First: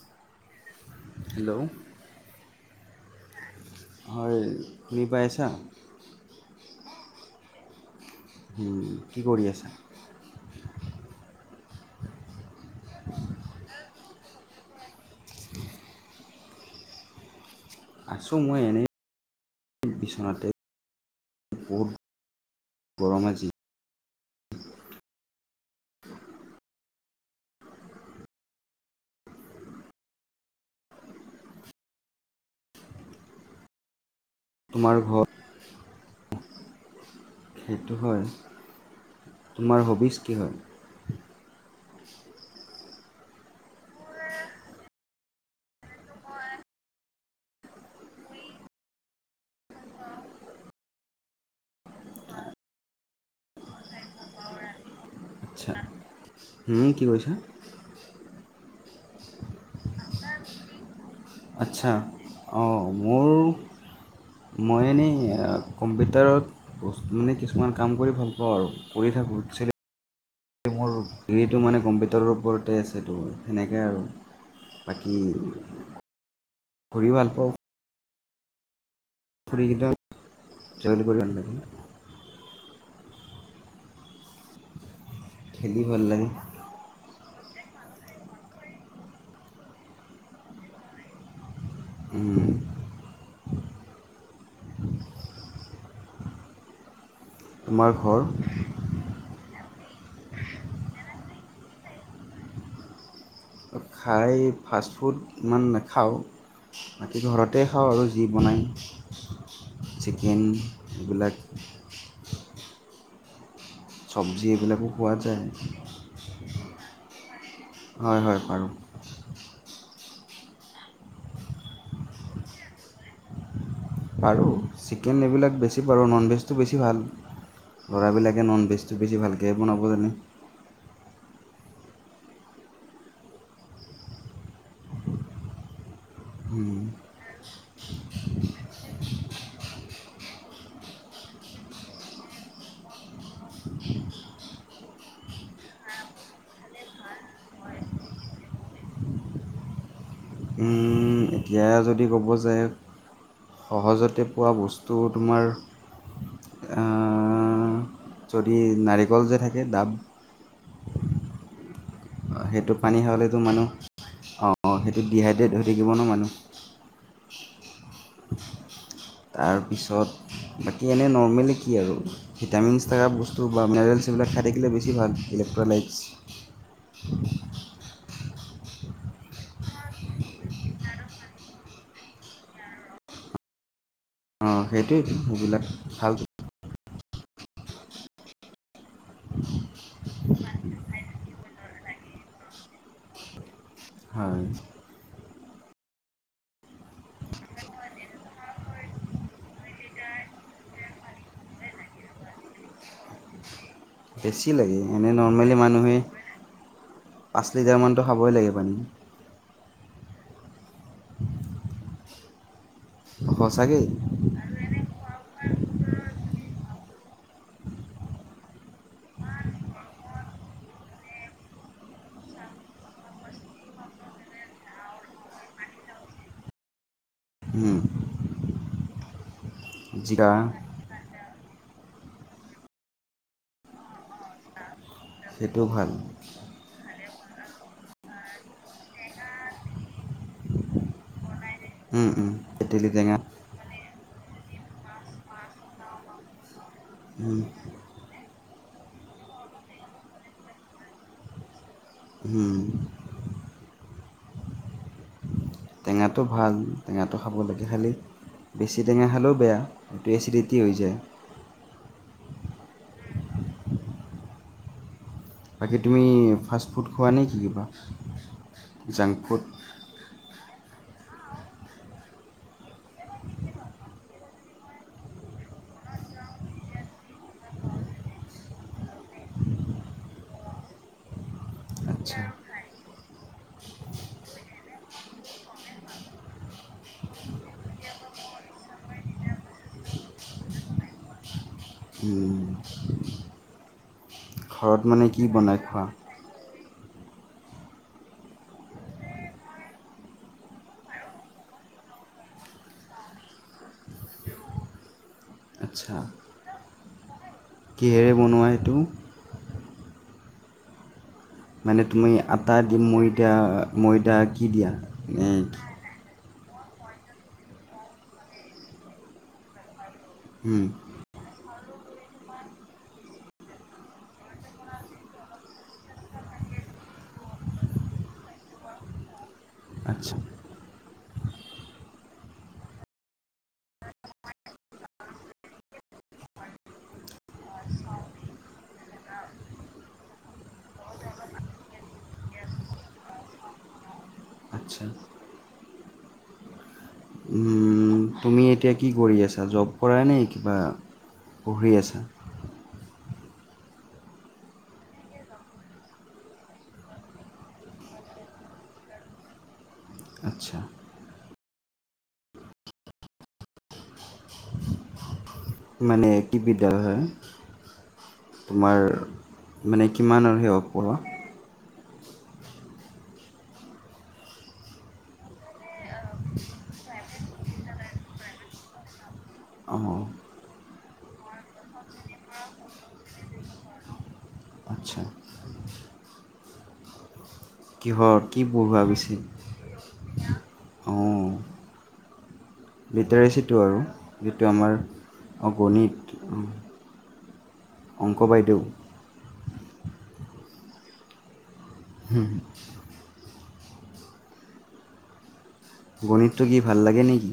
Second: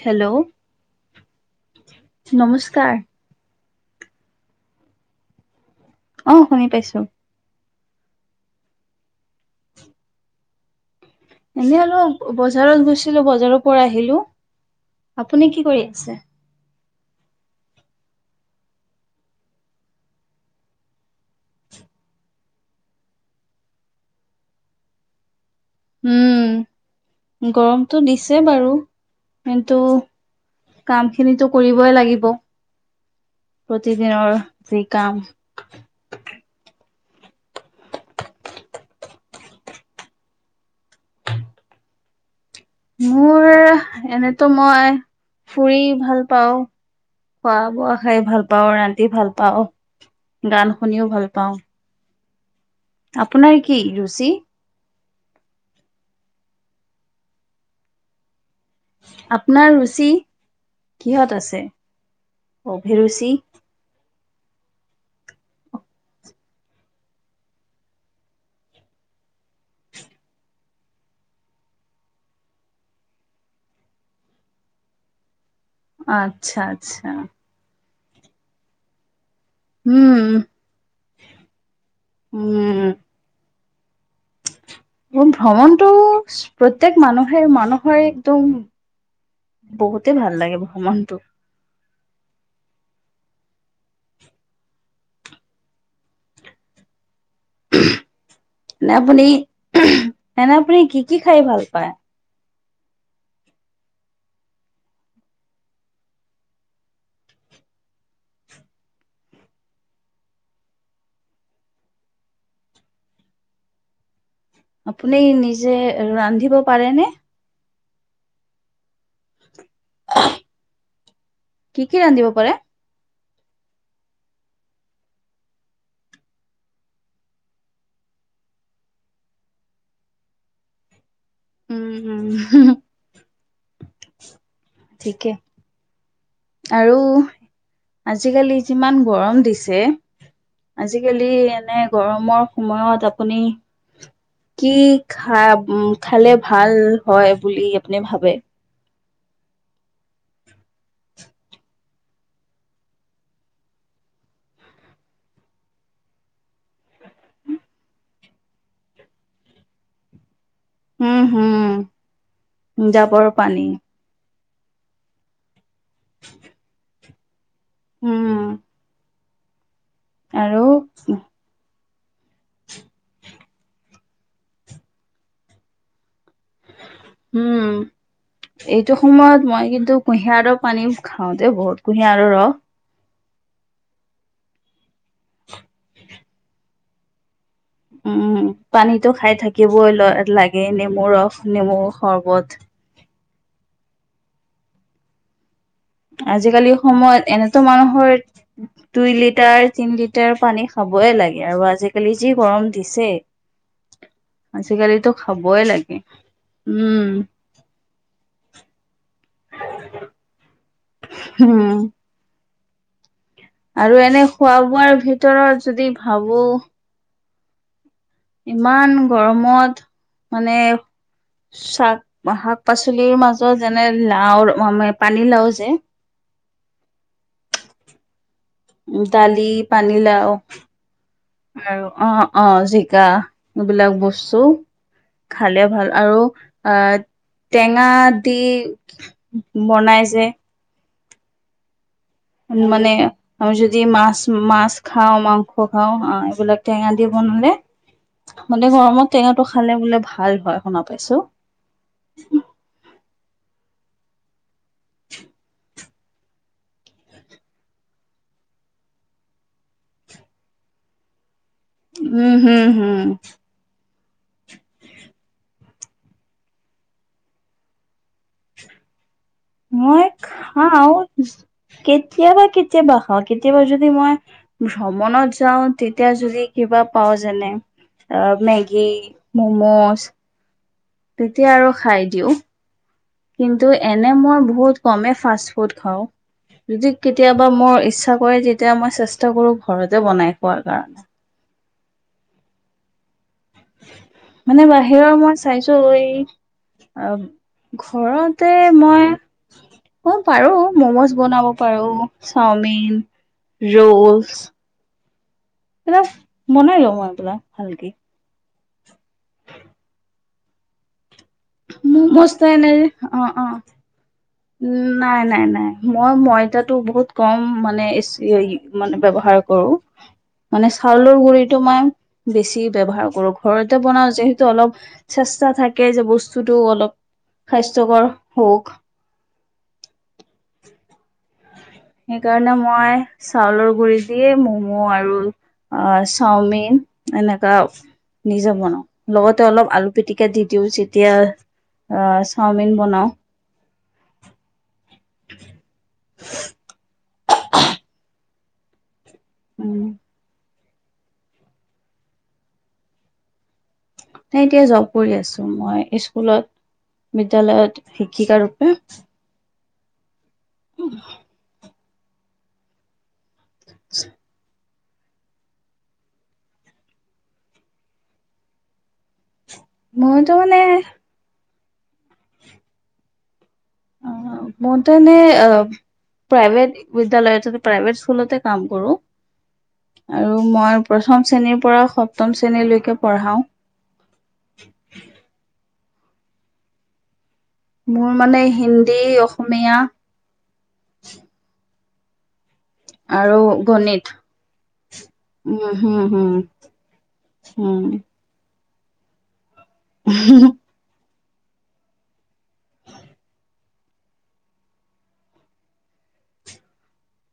Hello hello নমস্কাৰ হয় শুনি পাইছা অ শুনি পাইছো কি কৰি আছা এনেই অলপ বজাৰত গৈছিলো বজাৰৰ পৰা আহিলো আপুনি কি কৰি আছে আছো মই এনেই বিচনাতে বহুত গৰম আজি উম গৰমটো দিছে বাৰু কিন্তু কাম খিনো কৰিবই লাগিব প্ৰতিদিনৰ যি তোমাৰ কাম ঘৰ সেইটো হয়, তোমাৰ হবিজ কি হয় মোৰ এনেতো মই ফুৰি ভাল পাওঁ খোৱা বোৱা খাই ভাল পাওঁ ৰান্ধি ভাল পাওঁ গান শুনিও ভাল পাওঁ আপোনাৰ কি ৰুচি আচ্ছা কি কৈছা আপোনাৰ ৰুচি কিহত আছে আচ্ছা অ অভিৰুচি মোৰ মই এনেই কম্পিউটাৰত মানে কিছুমান কাম কৰি ভাল পাওঁ আৰু কৰি থাকোঁ [unintelligible] এই, মোৰ ডিগ্ৰীটো মানে কম্পিউটাৰৰ ওপৰতে আছেতো, সেনেকে আৰু। বাকী আচ্ছা, ঘূৰি আচ্ছা। ভাল ফ্ৰি কেইটা উম [unintelligible] উম। খেলি ভ্ৰমণটো, ভাল লাগে প্ৰত্যেক মানুহ হেই মানুহৰ একদম, বহুতে ভাল লাগে ভ্ৰমণটো। উম। আমাৰ ঘৰ নে, আপুনি, এনে আপুনি, কি, কি খাই ভাল পায়। খাই, ফাষ্টফুড ইমান নাখাওঁ। বাকী ঘৰতে খাওঁ আৰু, যি বনাই। চিকেন, এইবিলাক। চব্জি এইবিলাকো খোৱা আপুনি যায় নিজে ৰান্ধিব পাৰেনে? হয় হয় পাৰোঁ। কি কি ৰান্ধিব পাৰে। বাৰু চিকেন এইবিলাক বেছি বাৰু ননভেজটো বেছি ভাল ল'ৰাবিলাকে ননভেজটো বেছি ভালকৈ বনাব জানে উ ঠিকে উম, আৰু আজিকালি যিমান গৰম দিছে আজিকালি এনে গৰমৰ সময়ত আপুনি কি খালে ভাল হয় বুলি আপুনি ভাবে বেয়া যদি ক'ব যায় সহজতে পোৱা বস্তু তোমাৰ আহ, যদি নাৰিকল যে থাকে দাব উম হম অ' সেইটো পানী জাবৰ হাবলেতো মানুহ পানী অ' অ' সেইটো ডিহাইড্ৰেট হৈ থাকিব ন মানুহ উম তাৰপিছত বাকী এনেই আৰু নৰ্মেলি কি আৰু ভিটামিনছ থকা বস্তু বা মিনাৰেলছ এইবিলাক খাই থাকিলে বেছি ভাল ইলেক্ট্ৰ'লাইটছ উম, এইটো সময়ত মই কিন্তু কুঁহিয়াৰ ৰ পানী খাওঁতে বহুত কুঁহিয়াৰ ৰস। অ' সেইটোৱেই সেইবিলাক ভাল উম পানীতো খাই থাকিবই ল লাগে নেমু ৰস নেমু সৰ্বত হয়। আজিকালি সময়ত এনেতো মানুহৰ দুই লিটাৰ তিন লিটাৰ পানী খাব। হ'বই লাগে আৰু আজিকালি যি গৰম দিছে বেছি লাগে আজিকালিতো এনেই নৰ্মেলি খাবই মানুহে লাগে উম পাঁচ লিটাৰমানানতটো খাবই লাগিব নি হম। সঁচাকেই আৰু এনে খোৱা বোৱাৰ ভিতৰত যদি ভাবো ইমান গৰমত মানে শাক শাক পাচলিৰ মাজত যেনে লাওৰ ম পানী লাও যে। উম উ দালি পানী জিকা লাও। আৰু অ- অ জিকা এইবিলাক বস্তু খালে ভাল আৰু আৰু টেঙা দি বনাই যে। উম, উম, উ তেতেলী মানে টেঙা আমি যদি মাছ মাছ খাওঁ মাংস খাওঁ অ এইবিলাক। টেঙা দিয়ে উম, বনালে। মানে গৰমত টেঙাটো খালে বোলে ভাল হয় শুনা পাইছো। উম। [inaudible] টেঙাটো ভাল টেঙাটো খাবলৈাগে খালি বেছি টেঙা খালেও বেয়া এইটো এচিডিটি হৈ যায় উম হম হম বাকী তুমি ফাষ্ট ফুড খোৱা নে কি কিবা জাংক ফুড। মই খাওঁ কেতিয়াবা কেতিয়াবা খাওঁ কেতিয়াবা যদি মই। ভ্ৰমণত যাওঁ। তেতিয়া যদি কিবা পাওঁ। যেনে অ', মেগি, ম'মজ তেতিয়া আৰু খাই আচ্ছা দিওঁ। কিন্তু এনে মই বহুত কমেই ফাষ্ট ফুড খাওঁ। যদি কেতিয়াবা মই ইচ্ছা কৰে, তেতিয়া মই চেষ্টা কৰো ঘৰতে বনাই খোৱাৰ কাৰণে। উম। মানে ঘৰত বাহিৰৰ কি মই বনাই চাইছো খোৱা এই আহ, ঘৰতে মই অ', পাৰোঁ, মম'জ বনাব পাৰোঁ, চাওমিন ৰৌচ আচ্ছা [unintelligible] মনাই লম মই এইবিলাক ভালকে কিহেৰে বনোৱা এইটো? মানে তুমি মোৰ বস্থাই আটা দি নাই যে। ময়দা অ', অ', ময়দা কি দিয়া নাই, নে নাই, কি? নাই মই ময়দাটো বহুত কম মানে ইচ ই মানে ব্যৱহাৰ কৰোঁ। হুম, মানে চাউলৰ গুৰিত তোমাৰ বেছি বৱহাৰ কৰোঁ ঘৰতে বনাওঁ যে, হেতু অলপ চেষ্টা থাকে যে, বস্তুটো অলপ স্বাস্থ্যকৰ হওঁক। আচ্ছা সেইকাৰণে মই, চাউলৰ গুৰি দিয়ে মম' আৰু অ চাওমিন এনেকাও নিজে বনাওঁ। লগতে অলপ আলু পিটিকা দি দিওঁ যেতিয়া অ', চাওমিন বনাওঁ। আচ্ছা উম, তুমি এতিয়া কি কৰি আছা? জব উম কৰা নে, কিবা পঢ়ি আছা? সেনেকে জব কৰি আছোঁ। মই স্কুলত। বিদ্যালয়ত শিক্ষিকা ৰূপে। আচ্ছা [unintelligible] [unintelligible] মানে কি বিদ্যালয় হয়? তোমাৰ মানে কিমান মইতো আৰু হে মানে অফ পঢ়োৱা? অ' মোৰ তেনে অ' প্ৰাইভেট বিদ্যালয়ত প্ৰাইভেট স্কুলতে কাম কৰোঁ। অঁ আৰু মই প্ৰথম শ্ৰেণীৰ পৰা সপ্তম শ্ৰেণীলৈকে পঢ়াওঁ। আচ্ছা। মোৰ কিহৰ মানে কি পঢ়োৱা হিন্দী, পিছে অসমীয়া অঁ লিটাৰেচিটো আৰু, যিটো আমাৰ উম হম অ-গণিত হম অংক বাইদেউ [unintelligible] হম। গণিতটো কি ভাল লাগে নেকি?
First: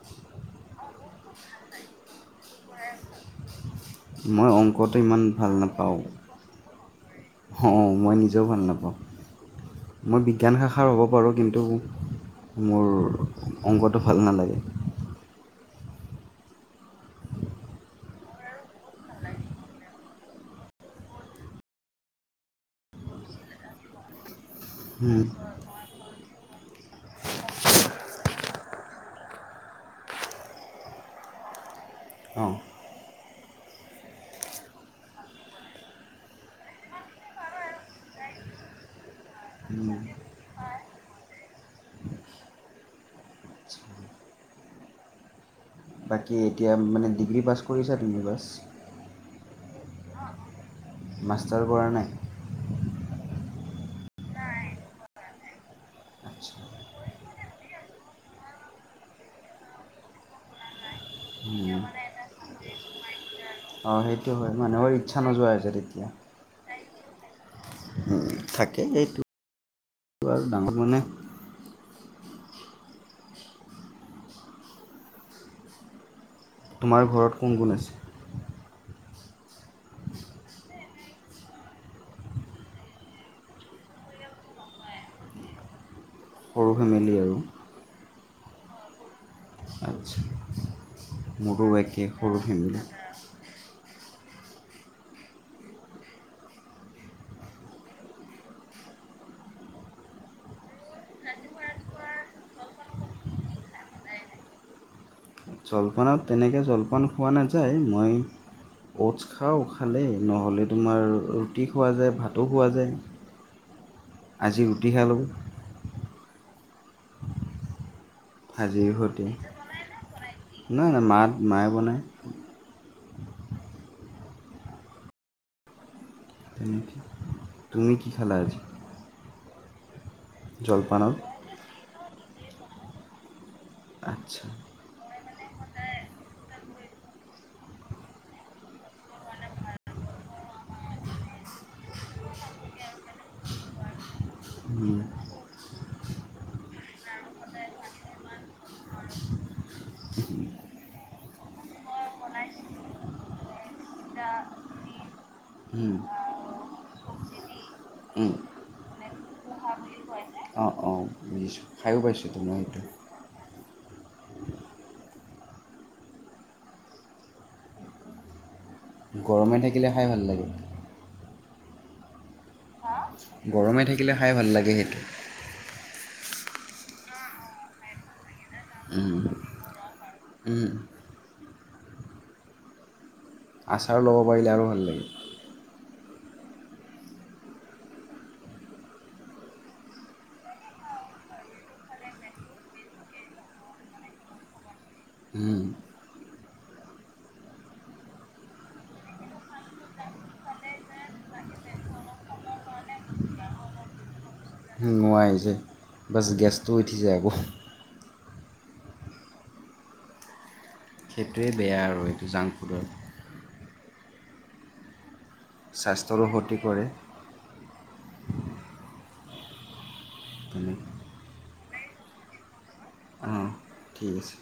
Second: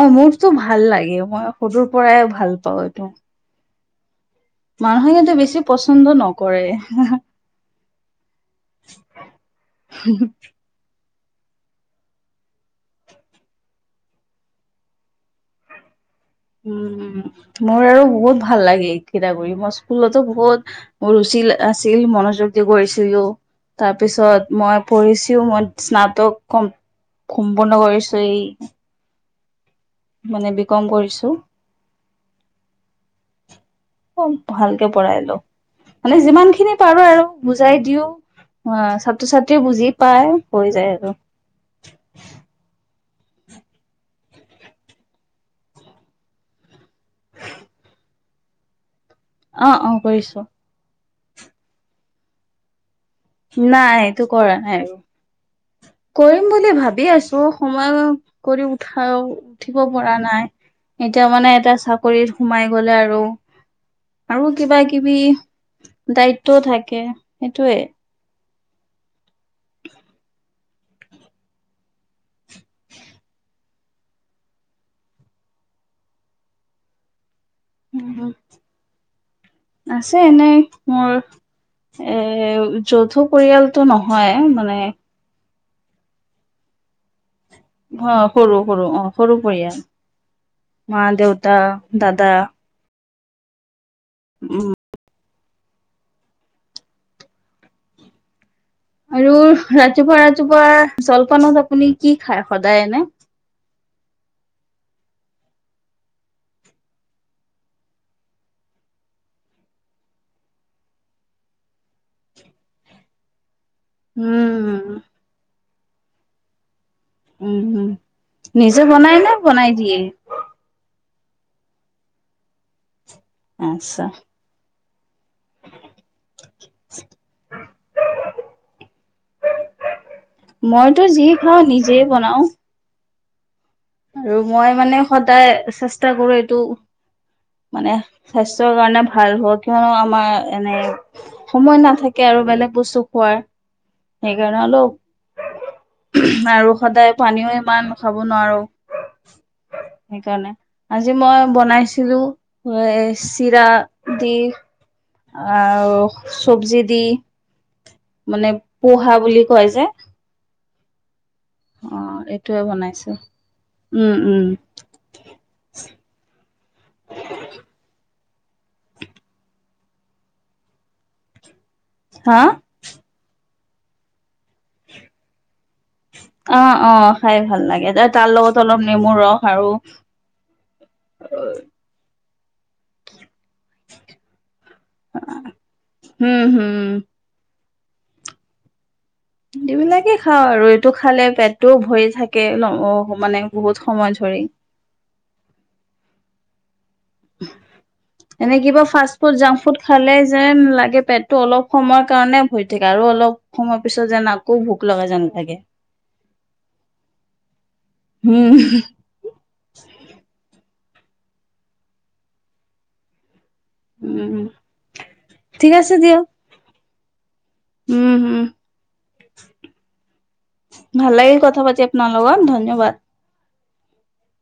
অ', মোৰতো ভাল লাগে। মই সৰুৰ পৰাই ভাল পাওঁ এইটো। মই অংকটো মানুহে ইমান কিন্তু ভাল বেছি নাপাওঁ। পচন্দ নকৰে অ', মই নিজেও ভাল নাপাওঁ। মই বিজ্ঞান শাখাৰ হ'ব হ'ব পাৰো, কিন্তু মোৰ অংকটো ভাল নালাগে। উম, মোৰ আৰু বহুত ভাল লাগে এই কিতা কৰি, মই স্কুলতো বহুত ৰুচি ছিল আছিল, মনোযোগ দি কৰিছিলোঁ, তাৰপিছত মই উম, পঢ়িছোঁ, মই স্নাতক কম সম্পূৰ্ণ কৰিছোঁ, এই মানে বি কম কৰিছোঁ। [inaudible] অ', ভালকে পঢ়াই লওঁ মানে যিমানখিনি পাৰোঁ আৰু বুজাই দিওঁ। অ', ছাত্ৰ-ছাত্ৰী বুজি পায়, হৈ যায় আৰু। [inaudible] বাকী এতিয়া মানে ডিগ্ৰী পাছ কৰিছা [unintelligible] অ', অ', কৰিছোঁ। মাষ্টাৰ কৰা নাই? নাই, এইটো কৰা নাই। [inaudible] কৰিম বুলি ভাবি আছো সময় কৰি উঠা, উঠিব পৰা নাই। এতিয়া মানে এটা চাকৰিত সোমাই গলে আৰু। অ, সেইটো আৰু হয়। কিবা মানুহৰ কিবি ইচ্ছা নোযোৱা হৈছে তেতিয়া। দায়িত্বও থাকে সেইটোৱে। উম, থাকে, সেইটো আৰু ডাঙৰ মানে [unintelligible] তোমাৰ ঘৰত। কোন কোন আছে আছে এনেই মোৰ। এ, যথু পৰিয়ালটো নহয় মানে। সৰু ফেমিলি আৰু অ, সৰু-সৰু অ, সৰু পৰিয়াল মা, দেউতা। মো, একে দাদা সৰু ফেমিলি। উম। আৰু ৰাতিপুৱা, ৰাতিপুৱা জলপানত আপুনি কি খায়, সদায় এনে? জলপানত তেনেকৈ জলপান খোৱা নাযায়। মই অ'টছ খাওঁ খালে, নহ'লে তোমাৰ ৰুটি খোৱা যায়, ভাতো খোৱা যায়। আজি উম ৰুতি খালো। উম, হুম। নিজে ভাজিৰ বনাই সৈতে নে, বনাই দিয়ে? নাই নাই মা মায়ে বনায়। আচছা। তেনেকৈ [inaudible] তুমি কি খালা আজি? মইতো জলপানত যি খাওঁ, নিজেই বনাওঁ। আৰু আচ্ছা মই মানে সদায় চেষ্টা কৰো, এইটো মানে স্বাস্থ্যৰ কাৰণে ভাল হক, কিয়নো আমাৰ এনেই সময় নাথাকে আৰু। বেলেগ বস্তু খোৱাৰ। সেইকাৰণে উম, অলপ আৰু সদায় পানীও ইমান খাব নোৱাৰো। সেইকাৰণে, আজি মই বনাইছিলো, এ চিৰা দি। উম, আৰু ছৱজি দি। উম। মানে পোহা বুলি কয় যে। অঁ অঁ বুজিছোঁ খায়ো অ, পাইছোঁতো মই এইটোৱে সেইটো বনাইছো। উম, উম। গৰমে থাকিলে, খাই ভাল লাগে। হা? গৰমে থাকিলে খাই ভাল লাগে সেইটো। অ অ, খাই ভাল লাগে, তাৰ লগত অলপ নেমু ৰস আৰু উম। [inaudible] আচাৰো ল'ব পাৰিলে আৰু ভাল লাগে। হু- হু। এইবিলাকে খাওঁ আৰু এইটো খালে পেটটোও ভৰি থাকে ন‌ মানে বহুত সময় ধৰি। হম। এনে কিবা ফাষ্ট ফুড, জাংক ফুড খালে যেন লাগে পেটটো অলপ সময়ৰ কাৰণে ভৰি থাকে। আৰু ৰু অলপ সময় পিছত যেন আকৌ ভু পুৱাই যে বছ গেছটো উঠি যাই আকৌ। হম। সেইটোৱে বেয়া আৰু এইটো জাংক ফুডত। উম। ঠিক আছে দিয়ক স্বাস্থ্যৰো ক্ষতি কৰে উম উম। তুমি ভাল লাগিল কথা পাতি আপোনাৰ লগত, ধন্যবাদ। অঁ ঠিক আছে